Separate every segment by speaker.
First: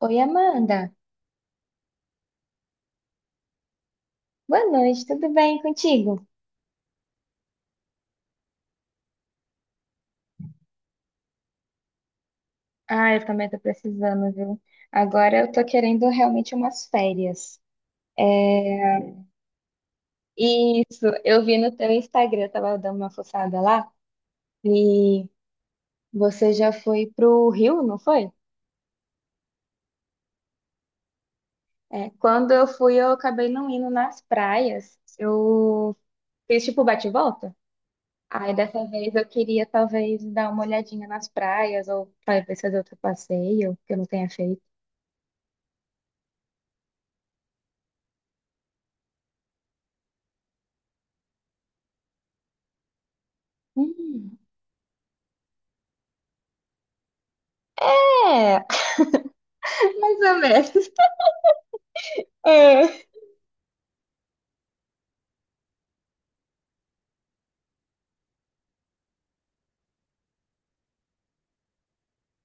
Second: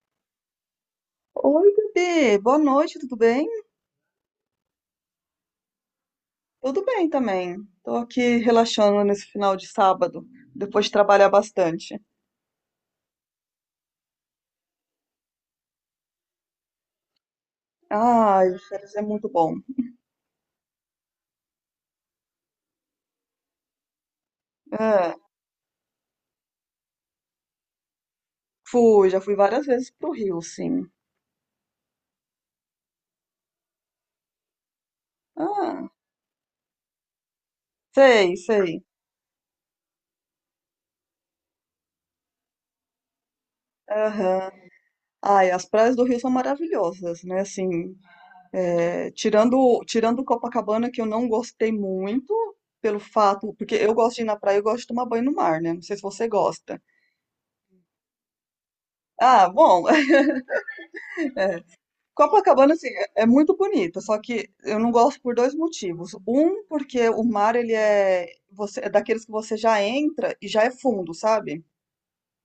Speaker 1: Oi, Amanda.
Speaker 2: Oi, Gabi, boa noite, tudo bem?
Speaker 1: Boa noite, tudo bem contigo?
Speaker 2: Tudo bem também. Tô aqui relaxando nesse final de sábado, depois de trabalhar bastante.
Speaker 1: Ah, eu também tô precisando, viu? Agora eu tô querendo realmente umas férias.
Speaker 2: Ai, férias é
Speaker 1: É...
Speaker 2: muito bom.
Speaker 1: Isso, eu vi no teu Instagram, eu tava dando uma fuçada lá,
Speaker 2: É,
Speaker 1: e você já foi pro Rio, não foi?
Speaker 2: fui, já fui várias vezes pro Rio, sim.
Speaker 1: É, quando eu fui, eu acabei não indo nas praias.
Speaker 2: Ah,
Speaker 1: Eu fiz tipo bate-volta. E volta.
Speaker 2: sei,
Speaker 1: Aí
Speaker 2: sei.
Speaker 1: dessa vez eu queria talvez dar uma olhadinha nas praias, ou talvez fazer outro passeio que eu não tenha
Speaker 2: Aham.
Speaker 1: feito.
Speaker 2: Ai, as praias do Rio são maravilhosas, né? Assim, tirando Copacabana, que eu não gostei muito, pelo fato, porque eu gosto de ir na
Speaker 1: Hum.
Speaker 2: praia, eu gosto de tomar banho no mar, né? Não sei se você gosta.
Speaker 1: É,
Speaker 2: Ah, bom,
Speaker 1: mais ou menos.
Speaker 2: Copacabana, assim,
Speaker 1: É.
Speaker 2: é muito bonita, só que eu não gosto por dois motivos. Um, porque o mar, você, é daqueles que você já entra e já é fundo, sabe?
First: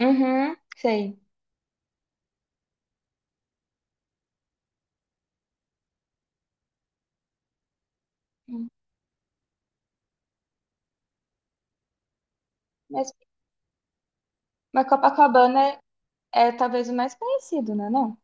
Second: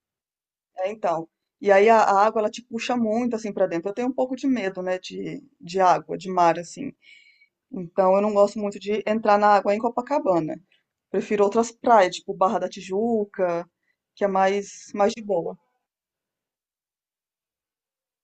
Speaker 1: Uhum,
Speaker 2: É,
Speaker 1: sei.
Speaker 2: então. E aí a água, ela te puxa muito, assim, pra dentro. Eu tenho um pouco de medo, né, de água, de mar, assim. Então, eu não gosto muito de entrar na água em Copacabana. Prefiro outras praias, tipo Barra da
Speaker 1: Mas,
Speaker 2: Tijuca, que é
Speaker 1: mas
Speaker 2: mais de boa.
Speaker 1: Copacabana é, é talvez o mais conhecido, né? Não?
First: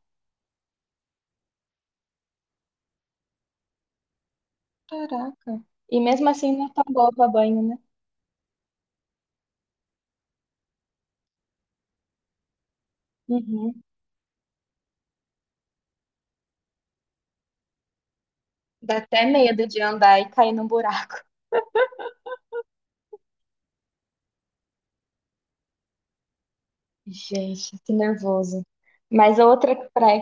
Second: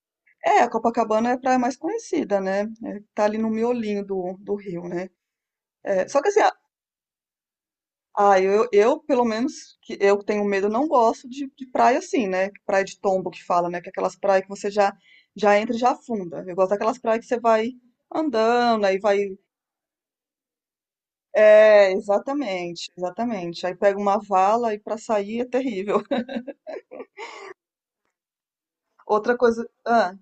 Speaker 2: É, a Copacabana é a praia mais conhecida, né? É, tá ali no miolinho do Rio, né?
Speaker 1: Caraca. E
Speaker 2: É, só
Speaker 1: mesmo
Speaker 2: que assim,
Speaker 1: assim não é tão boa pra banho, né?
Speaker 2: ah, eu, pelo menos, que eu que tenho medo, não gosto de praia assim, né? Praia de tombo que fala, né?
Speaker 1: Uhum.
Speaker 2: Que é aquelas praias que você já entra e já afunda. Eu gosto daquelas praias que você vai andando,
Speaker 1: Dá
Speaker 2: aí
Speaker 1: até
Speaker 2: vai.
Speaker 1: medo de andar e cair num buraco.
Speaker 2: É, exatamente, exatamente. Aí pega uma vala e pra sair é terrível.
Speaker 1: Gente, que nervoso.
Speaker 2: Outra
Speaker 1: Mas
Speaker 2: coisa.
Speaker 1: outra
Speaker 2: Ah.
Speaker 1: praia,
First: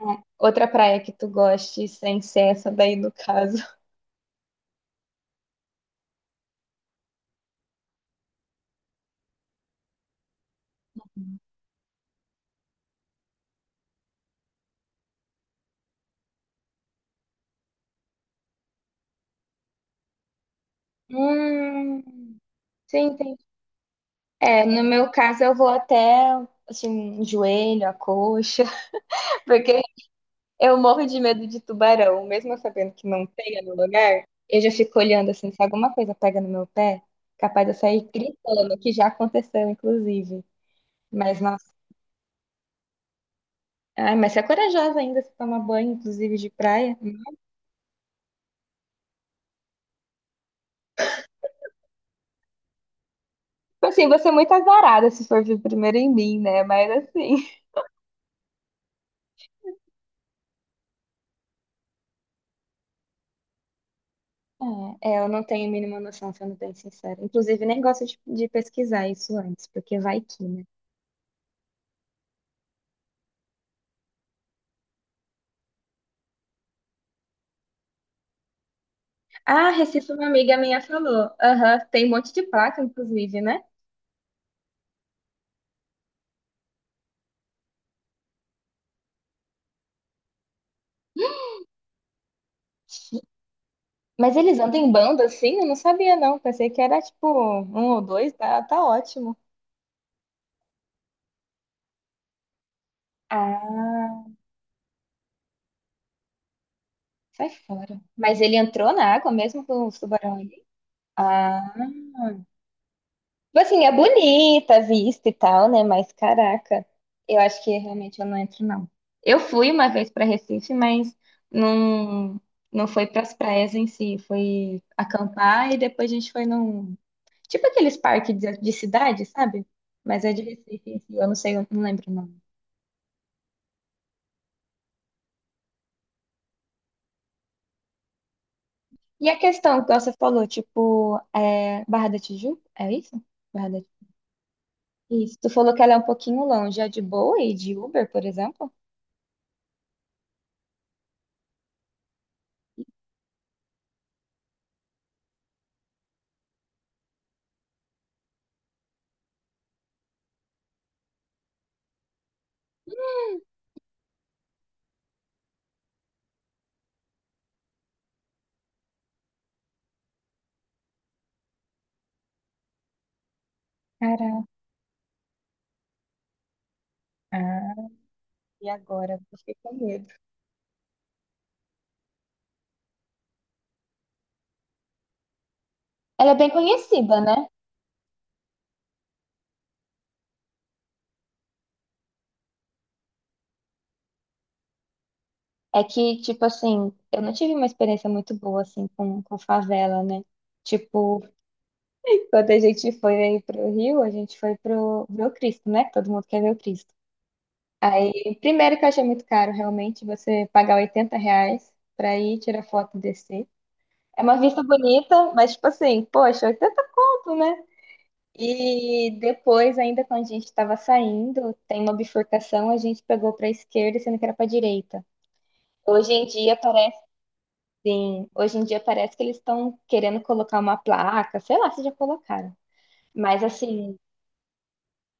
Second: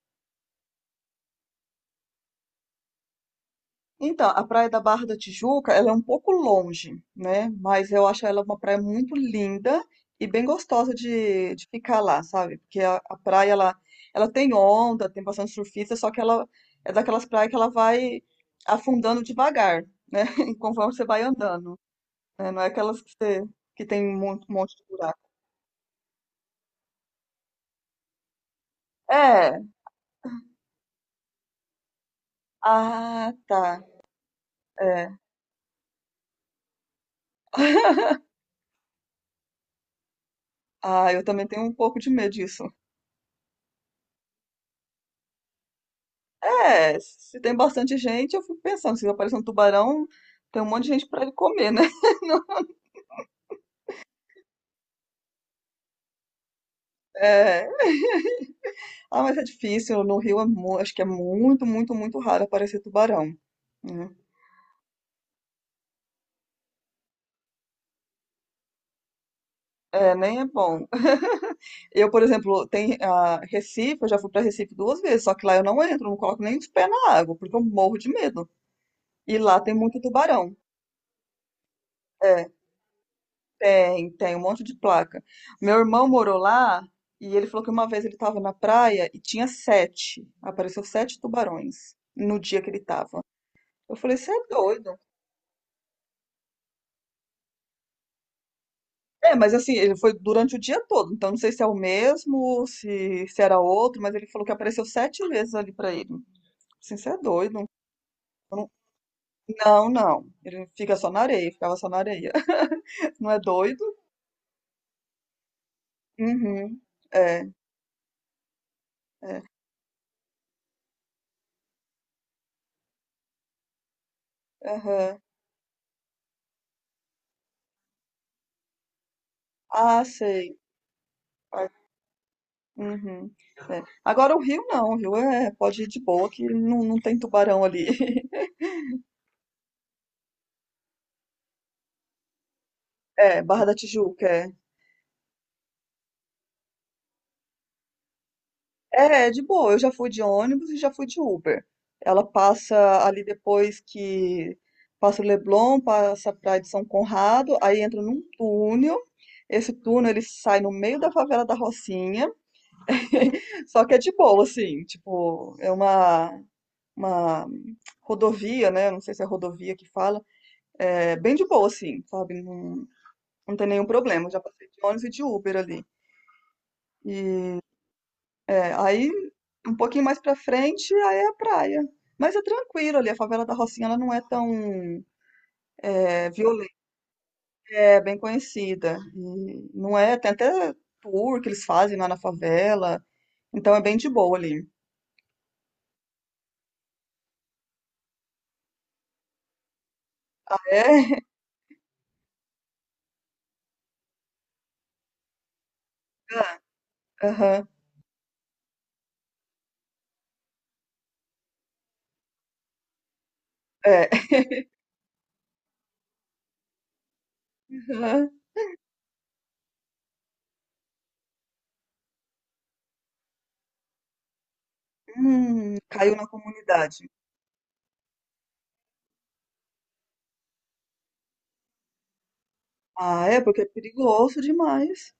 Speaker 1: é, outra praia que tu goste, sem ser essa daí no caso.
Speaker 2: Então, a Praia da Barra da Tijuca, ela é um pouco longe, né? Mas eu acho ela uma praia muito linda e bem gostosa de ficar lá, sabe? Porque a praia, ela tem onda, tem bastante surfista, só que ela é daquelas praias que ela vai afundando devagar, né? Conforme você vai andando,
Speaker 1: Hum,
Speaker 2: né? Não é
Speaker 1: sim,
Speaker 2: aquelas que
Speaker 1: entendi.
Speaker 2: você, que tem um
Speaker 1: É,
Speaker 2: monte de
Speaker 1: no meu
Speaker 2: buraco.
Speaker 1: caso eu vou até assim, joelho, a coxa,
Speaker 2: É,
Speaker 1: porque eu morro de medo de tubarão, mesmo eu sabendo que não
Speaker 2: ah,
Speaker 1: pega no
Speaker 2: tá,
Speaker 1: lugar, eu já fico
Speaker 2: é.
Speaker 1: olhando assim, se alguma coisa pega no meu pé, capaz de eu sair gritando, que já aconteceu, inclusive.
Speaker 2: Ah, eu
Speaker 1: Mas,
Speaker 2: também tenho
Speaker 1: nossa,
Speaker 2: um pouco de medo disso.
Speaker 1: ai, mas você é corajosa ainda, se toma banho, inclusive, de praia.
Speaker 2: É,
Speaker 1: Tipo
Speaker 2: se tem bastante gente, eu fico pensando, se aparecer um tubarão, tem um monte de gente para ele comer, né?
Speaker 1: assim, você é muito azarada se for vir primeiro em mim, né? Mas assim.
Speaker 2: É. Ah, mas é difícil, no Rio é acho que é muito, muito, muito raro aparecer tubarão. Né?
Speaker 1: É, é, eu não tenho a mínima noção, sendo bem sincera. Inclusive, nem gosto de pesquisar isso antes, porque
Speaker 2: É,
Speaker 1: vai
Speaker 2: nem
Speaker 1: que,
Speaker 2: é
Speaker 1: né?
Speaker 2: bom. Eu, por exemplo, tem a Recife, eu já fui para Recife duas vezes, só que lá eu não entro, não coloco nem os pés na água, porque eu morro de medo. E lá
Speaker 1: Ah,
Speaker 2: tem muito
Speaker 1: Recife, uma
Speaker 2: tubarão.
Speaker 1: amiga minha falou. Aham, tem um monte de
Speaker 2: É,
Speaker 1: placa, inclusive, né?
Speaker 2: tem um monte de placa. Meu irmão morou lá e ele falou que uma vez ele estava na praia e tinha sete. Apareceu sete tubarões no dia que ele estava. Eu falei, você
Speaker 1: Mas
Speaker 2: é
Speaker 1: eles andam em
Speaker 2: doido.
Speaker 1: banda assim? Eu não sabia, não. Pensei que era tipo um ou dois, tá, tá ótimo.
Speaker 2: É, mas assim, ele foi durante o dia todo, então não sei se é o mesmo, se era outro, mas
Speaker 1: Ah,
Speaker 2: ele falou que apareceu sete vezes ali pra ele. Assim, você é
Speaker 1: sai
Speaker 2: doido.
Speaker 1: fora. Mas
Speaker 2: Eu
Speaker 1: ele
Speaker 2: não,
Speaker 1: entrou na água mesmo com
Speaker 2: não,
Speaker 1: os
Speaker 2: não.
Speaker 1: tubarão ali?
Speaker 2: Ele fica só na areia,
Speaker 1: Ah,
Speaker 2: ficava só na areia. Não é
Speaker 1: tipo
Speaker 2: doido?
Speaker 1: assim, é bonita a vista e tal, né? Mas
Speaker 2: Uhum.
Speaker 1: caraca, eu
Speaker 2: É,
Speaker 1: acho que realmente eu não entro, não. Eu
Speaker 2: é.
Speaker 1: fui uma vez pra Recife, mas não, não foi pras praias em si. Foi
Speaker 2: Aham.
Speaker 1: acampar e depois a gente foi num. Tipo aqueles parques de cidade, sabe?
Speaker 2: Ah,
Speaker 1: Mas é de
Speaker 2: sei.
Speaker 1: Recife, em si, eu não sei, eu não lembro o nome.
Speaker 2: Uhum. É. Agora o Rio não, o Rio é, pode ir de boa, que não, não tem tubarão ali.
Speaker 1: E a questão que você falou, tipo, é Barra da Tijuca? É isso?
Speaker 2: É, Barra
Speaker 1: Barra
Speaker 2: da
Speaker 1: da...
Speaker 2: Tijuca, é.
Speaker 1: Isso. Tu falou que ela é um pouquinho longe. É de boa e de Uber, por exemplo?
Speaker 2: É, é de boa, eu já fui de ônibus e já fui de Uber. Ela passa ali depois que passa o Leblon, passa a Praia de São Conrado, aí entra num túnel. Esse túnel ele sai no meio da favela da Rocinha, só que é de boa, assim, tipo, é uma rodovia, né? Não sei se é rodovia que fala, é bem de boa, assim, sabe? Não tem nenhum problema, eu já
Speaker 1: Caraca.
Speaker 2: passei de ônibus e de Uber ali. E
Speaker 1: Ah, e
Speaker 2: aí,
Speaker 1: agora? Fiquei com
Speaker 2: um pouquinho
Speaker 1: medo.
Speaker 2: mais pra frente, aí é a praia. Mas é tranquilo ali, a favela da Rocinha ela não é tão
Speaker 1: Ela é bem
Speaker 2: violenta,
Speaker 1: conhecida, né?
Speaker 2: é bem conhecida. E não é, tem até tour que eles fazem lá na favela, então é bem de boa ali.
Speaker 1: É que, tipo assim, eu não tive uma experiência muito boa, assim, com favela, né?
Speaker 2: É,
Speaker 1: Tipo, quando a gente foi aí pro Rio, a gente foi pro ver o Cristo, né? Que todo mundo quer ver o Cristo.
Speaker 2: aham,
Speaker 1: Aí, primeiro que eu achei muito caro, realmente, você pagar 80 reais pra ir tirar foto e descer.
Speaker 2: é.
Speaker 1: É uma vista bonita, mas tipo assim, poxa, 80 conto, né?
Speaker 2: Aham.
Speaker 1: E depois, ainda quando a gente estava saindo, tem uma bifurcação, a gente pegou para a esquerda, sendo que era para a direita. Hoje
Speaker 2: Caiu na
Speaker 1: em dia parece,
Speaker 2: comunidade.
Speaker 1: sim, hoje em dia parece que eles estão querendo colocar uma placa, sei lá se já colocaram.
Speaker 2: Ah, é,
Speaker 1: Mas
Speaker 2: porque é
Speaker 1: assim,
Speaker 2: perigoso demais.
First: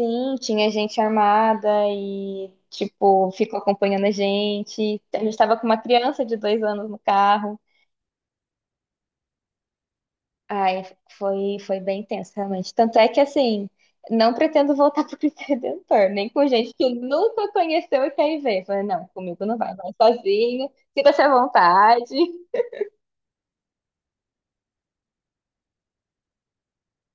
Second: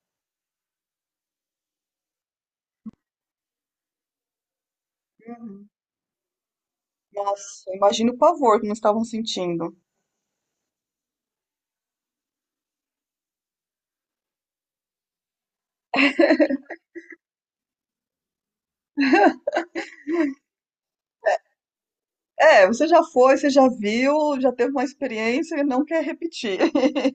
Speaker 1: sim, tinha gente armada e, tipo, ficou acompanhando a gente. A gente estava com
Speaker 2: Uhum.
Speaker 1: uma criança de 2 anos no carro.
Speaker 2: Nossa, imagina o pavor que nós estavam sentindo.
Speaker 1: Ai, foi, foi bem tenso, realmente. Tanto é que, assim, não pretendo voltar pro Cristo Redentor, nem com gente que nunca conheceu e quer ir ver. Falei, não, comigo não vai, vai sozinho, sinta-se à vontade.
Speaker 2: É, você já foi, você já viu, já teve uma experiência e não quer repetir.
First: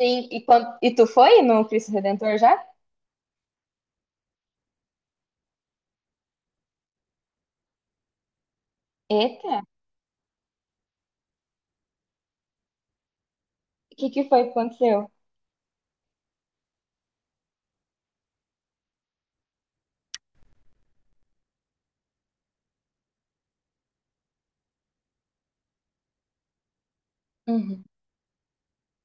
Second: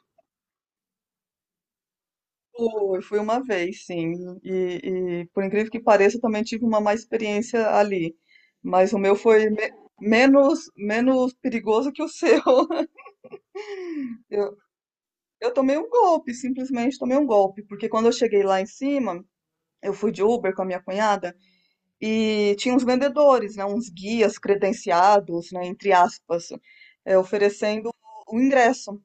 Speaker 1: Sim, e, quando, e tu foi no Cristo Redentor já?
Speaker 2: Fui, fui uma vez, sim. E, por incrível que pareça, eu também tive uma má experiência ali. Mas o meu foi
Speaker 1: Eita,
Speaker 2: menos, menos perigoso que o seu.
Speaker 1: o que que foi que
Speaker 2: Eu,
Speaker 1: aconteceu?
Speaker 2: eu tomei um golpe, simplesmente tomei um golpe. Porque quando eu cheguei lá em cima, eu fui de Uber com a minha cunhada e tinha uns vendedores, né, uns guias credenciados, né, entre aspas,
Speaker 1: Uhum.
Speaker 2: oferecendo o ingresso.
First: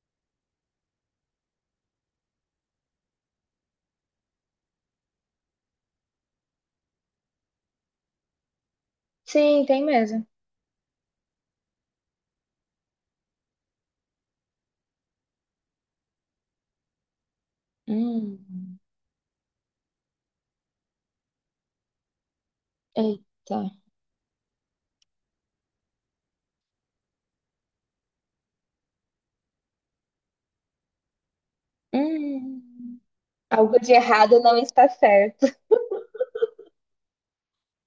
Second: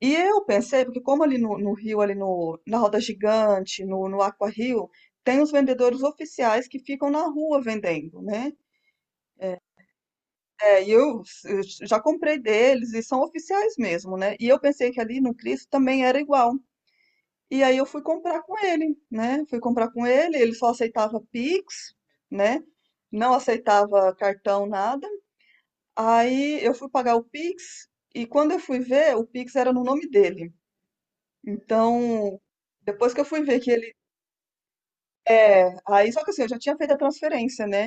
Speaker 2: E eu pensei, porque como ali no Rio, ali no, na Roda Gigante, no Aqua Rio, tem os vendedores oficiais que ficam na rua vendendo, né?
Speaker 1: Sim, tem mesmo.
Speaker 2: É, e eu já comprei deles e são oficiais mesmo, né? E eu pensei que ali no Cristo também era igual. E aí eu fui
Speaker 1: Hum,
Speaker 2: comprar com ele, né? Fui comprar com ele, ele só aceitava Pix, né? Não
Speaker 1: eita.
Speaker 2: aceitava cartão, nada. Aí eu fui pagar o Pix e quando eu fui ver, o Pix era no nome dele. Então,
Speaker 1: Hum,
Speaker 2: depois que eu fui ver que
Speaker 1: algo de
Speaker 2: ele.
Speaker 1: errado não está certo.
Speaker 2: É, aí só que assim, eu já tinha feito a transferência, né?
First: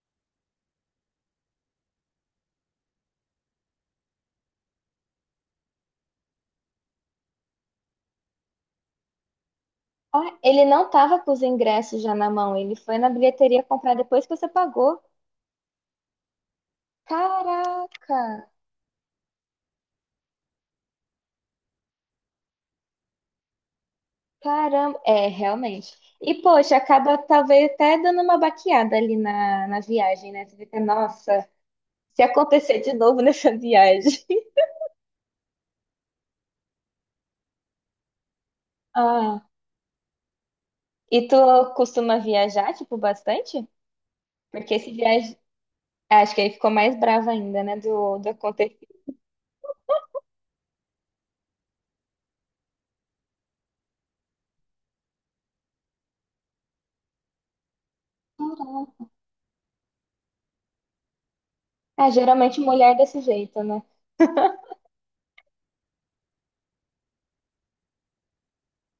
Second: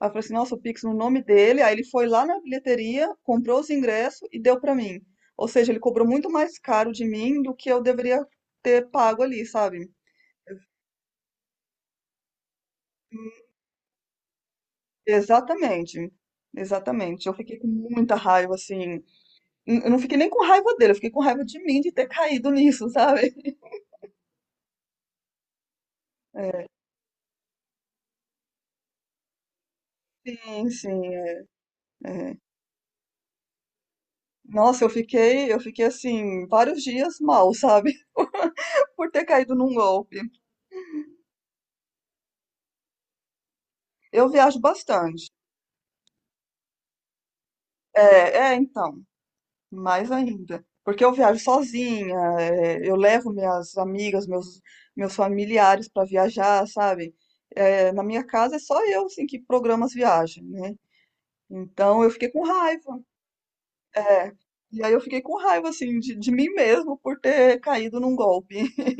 Speaker 2: Aí eu falei assim, nossa, o Pix no nome dele. Aí ele foi lá na bilheteria, comprou os ingressos e deu pra mim. Ou seja, ele cobrou muito mais caro de mim do que eu deveria ter pago ali, sabe?
Speaker 1: Ah, ele não tava com os ingressos já na mão, ele foi na bilheteria comprar depois que você pagou.
Speaker 2: Exatamente. Exatamente. Eu fiquei com muita
Speaker 1: Caraca!
Speaker 2: raiva, assim. Eu não fiquei nem com raiva dele, eu fiquei com raiva de mim de ter caído nisso, sabe?
Speaker 1: Caramba! É, realmente. E,
Speaker 2: É,
Speaker 1: poxa, acaba talvez até dando uma baqueada ali na, na viagem, né? Você
Speaker 2: sim,
Speaker 1: fica,
Speaker 2: sim.
Speaker 1: nossa, se
Speaker 2: É.
Speaker 1: acontecer de novo nessa viagem.
Speaker 2: Nossa, eu fiquei assim, vários dias mal, sabe? Por ter
Speaker 1: Ah,
Speaker 2: caído num golpe.
Speaker 1: e tu costuma viajar, tipo, bastante?
Speaker 2: Eu viajo
Speaker 1: Porque esse
Speaker 2: bastante.
Speaker 1: viagem. Acho que ele ficou mais bravo ainda, né? Do
Speaker 2: É, é,
Speaker 1: acontecer.
Speaker 2: então, mais ainda. Porque eu viajo sozinha, é, eu levo minhas amigas, meus familiares para viajar, sabe? É, na minha casa é só eu,
Speaker 1: Caraca.
Speaker 2: assim, que programa as viagens, né? Então eu
Speaker 1: Ah,
Speaker 2: fiquei com
Speaker 1: geralmente mulher
Speaker 2: raiva.
Speaker 1: desse jeito, né?
Speaker 2: É. E aí eu fiquei com raiva, assim, de mim mesmo por ter caído num golpe.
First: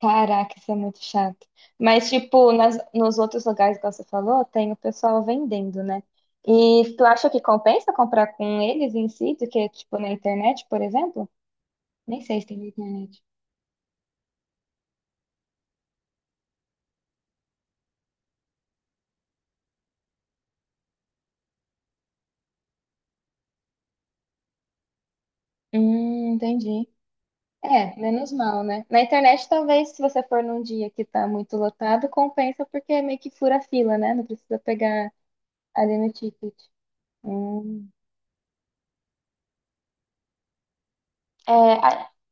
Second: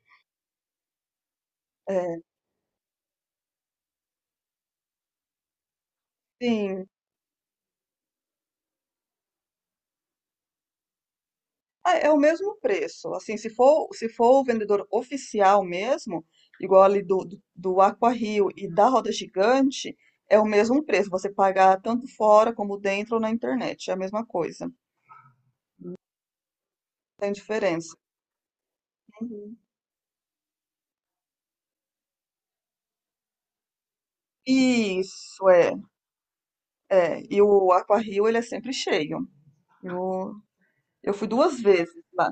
Speaker 1: Caraca, isso é muito chato. Mas,
Speaker 2: É,
Speaker 1: tipo, nos outros lugares, igual você falou, tem o pessoal vendendo, né?
Speaker 2: sim.
Speaker 1: E tu acha que compensa comprar com eles em si, do que, tipo, na internet, por exemplo?
Speaker 2: Ah, é o
Speaker 1: Nem sei se
Speaker 2: mesmo
Speaker 1: tem na
Speaker 2: preço.
Speaker 1: internet.
Speaker 2: Assim, se for o vendedor oficial mesmo, igual ali do Aqua Rio e da Roda Gigante, é o mesmo preço. Você pagar tanto fora como dentro ou na internet. É a mesma coisa. Não
Speaker 1: Entendi.
Speaker 2: tem diferença.
Speaker 1: É, menos mal, né? Na internet,
Speaker 2: Uhum.
Speaker 1: talvez, se você for num dia que tá muito lotado, compensa porque é meio que fura a fila, né? Não precisa pegar
Speaker 2: Isso, é.
Speaker 1: ali no ticket.
Speaker 2: É. E o
Speaker 1: Hum.
Speaker 2: Aqua Rio, ele é sempre cheio. Eu, eu fui duas vezes
Speaker 1: É,
Speaker 2: lá.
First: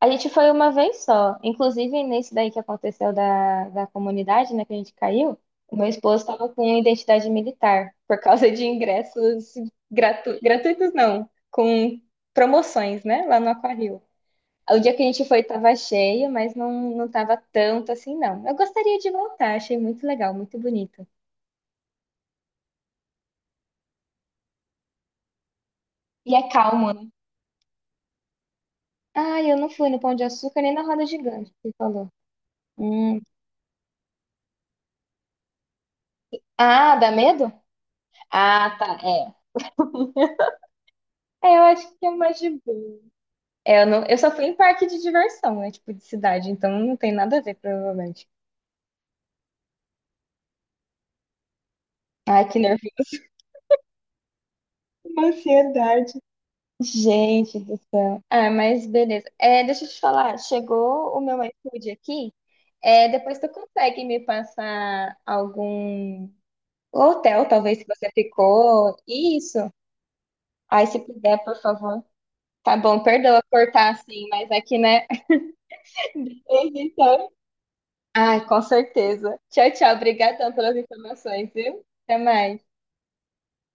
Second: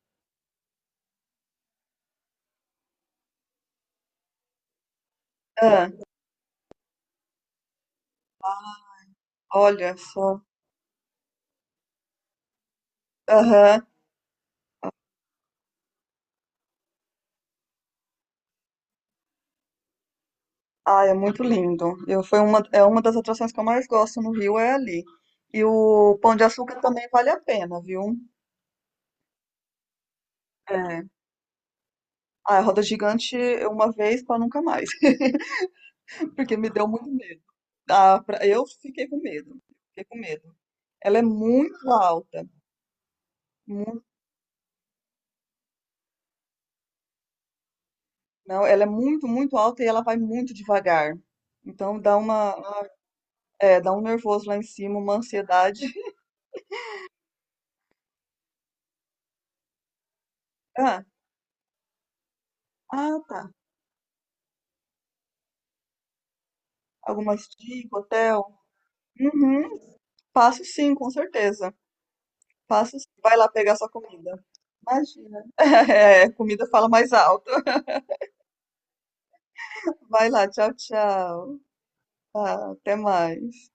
Speaker 1: a gente foi uma vez só. Inclusive, nesse daí que aconteceu da, da comunidade, né, que a gente caiu, o meu
Speaker 2: Ah,
Speaker 1: esposo estava com identidade militar, por causa de ingressos
Speaker 2: olha
Speaker 1: gratu...
Speaker 2: só.
Speaker 1: gratuitos, não, com promoções, né, lá no
Speaker 2: Aham.
Speaker 1: Aquário. O dia que a gente foi estava cheio, mas não, não tava tanto assim, não. Eu gostaria de voltar, achei muito legal, muito
Speaker 2: Ah,
Speaker 1: bonito.
Speaker 2: é muito lindo. Eu, foi uma, é uma das atrações que eu mais gosto no Rio, é ali. E o
Speaker 1: E
Speaker 2: Pão
Speaker 1: é
Speaker 2: de Açúcar
Speaker 1: calmo,
Speaker 2: também
Speaker 1: né?
Speaker 2: vale a pena, viu?
Speaker 1: Ah, eu não fui no Pão de Açúcar nem na Roda
Speaker 2: É.
Speaker 1: Gigante, que você falou.
Speaker 2: Ah, a roda
Speaker 1: Hum.
Speaker 2: gigante eu uma vez para nunca mais, porque me deu
Speaker 1: Ah,
Speaker 2: muito
Speaker 1: dá
Speaker 2: medo.
Speaker 1: medo?
Speaker 2: Ah, eu
Speaker 1: Ah, tá,
Speaker 2: fiquei com
Speaker 1: é.
Speaker 2: medo, fiquei com medo. Ela é
Speaker 1: É, eu
Speaker 2: muito
Speaker 1: acho que é mais
Speaker 2: alta,
Speaker 1: de boa. É, eu,
Speaker 2: muito,
Speaker 1: não, eu só fui em parque de diversão, né? Tipo, de cidade, então não tem nada a ver, provavelmente.
Speaker 2: não, ela é muito, muito alta e ela vai muito devagar. Então dá
Speaker 1: Ai, que
Speaker 2: uma,
Speaker 1: nervoso.
Speaker 2: dá um nervoso lá em cima, uma ansiedade.
Speaker 1: Ansiedade. Gente do céu. Ah, mas beleza. É, deixa eu te falar,
Speaker 2: Ah,
Speaker 1: chegou o meu iFood aqui. É,
Speaker 2: ah,
Speaker 1: depois
Speaker 2: tá.
Speaker 1: tu consegue me passar algum
Speaker 2: Algumas
Speaker 1: hotel, talvez, se
Speaker 2: dicas,
Speaker 1: você
Speaker 2: hotel.
Speaker 1: ficou. Isso.
Speaker 2: Uhum, passo
Speaker 1: Aí,
Speaker 2: sim,
Speaker 1: se
Speaker 2: com
Speaker 1: puder, por
Speaker 2: certeza.
Speaker 1: favor. Tá
Speaker 2: Passa,
Speaker 1: bom,
Speaker 2: vai
Speaker 1: perdoa
Speaker 2: lá pegar sua
Speaker 1: cortar assim,
Speaker 2: comida.
Speaker 1: mas aqui, né?
Speaker 2: Imagina. É, comida fala mais alto.
Speaker 1: Ai, com certeza. Tchau, tchau.
Speaker 2: Vai lá,
Speaker 1: Obrigadão
Speaker 2: tchau,
Speaker 1: pelas informações,
Speaker 2: tchau.
Speaker 1: viu? Até
Speaker 2: Tá,
Speaker 1: mais.
Speaker 2: até mais.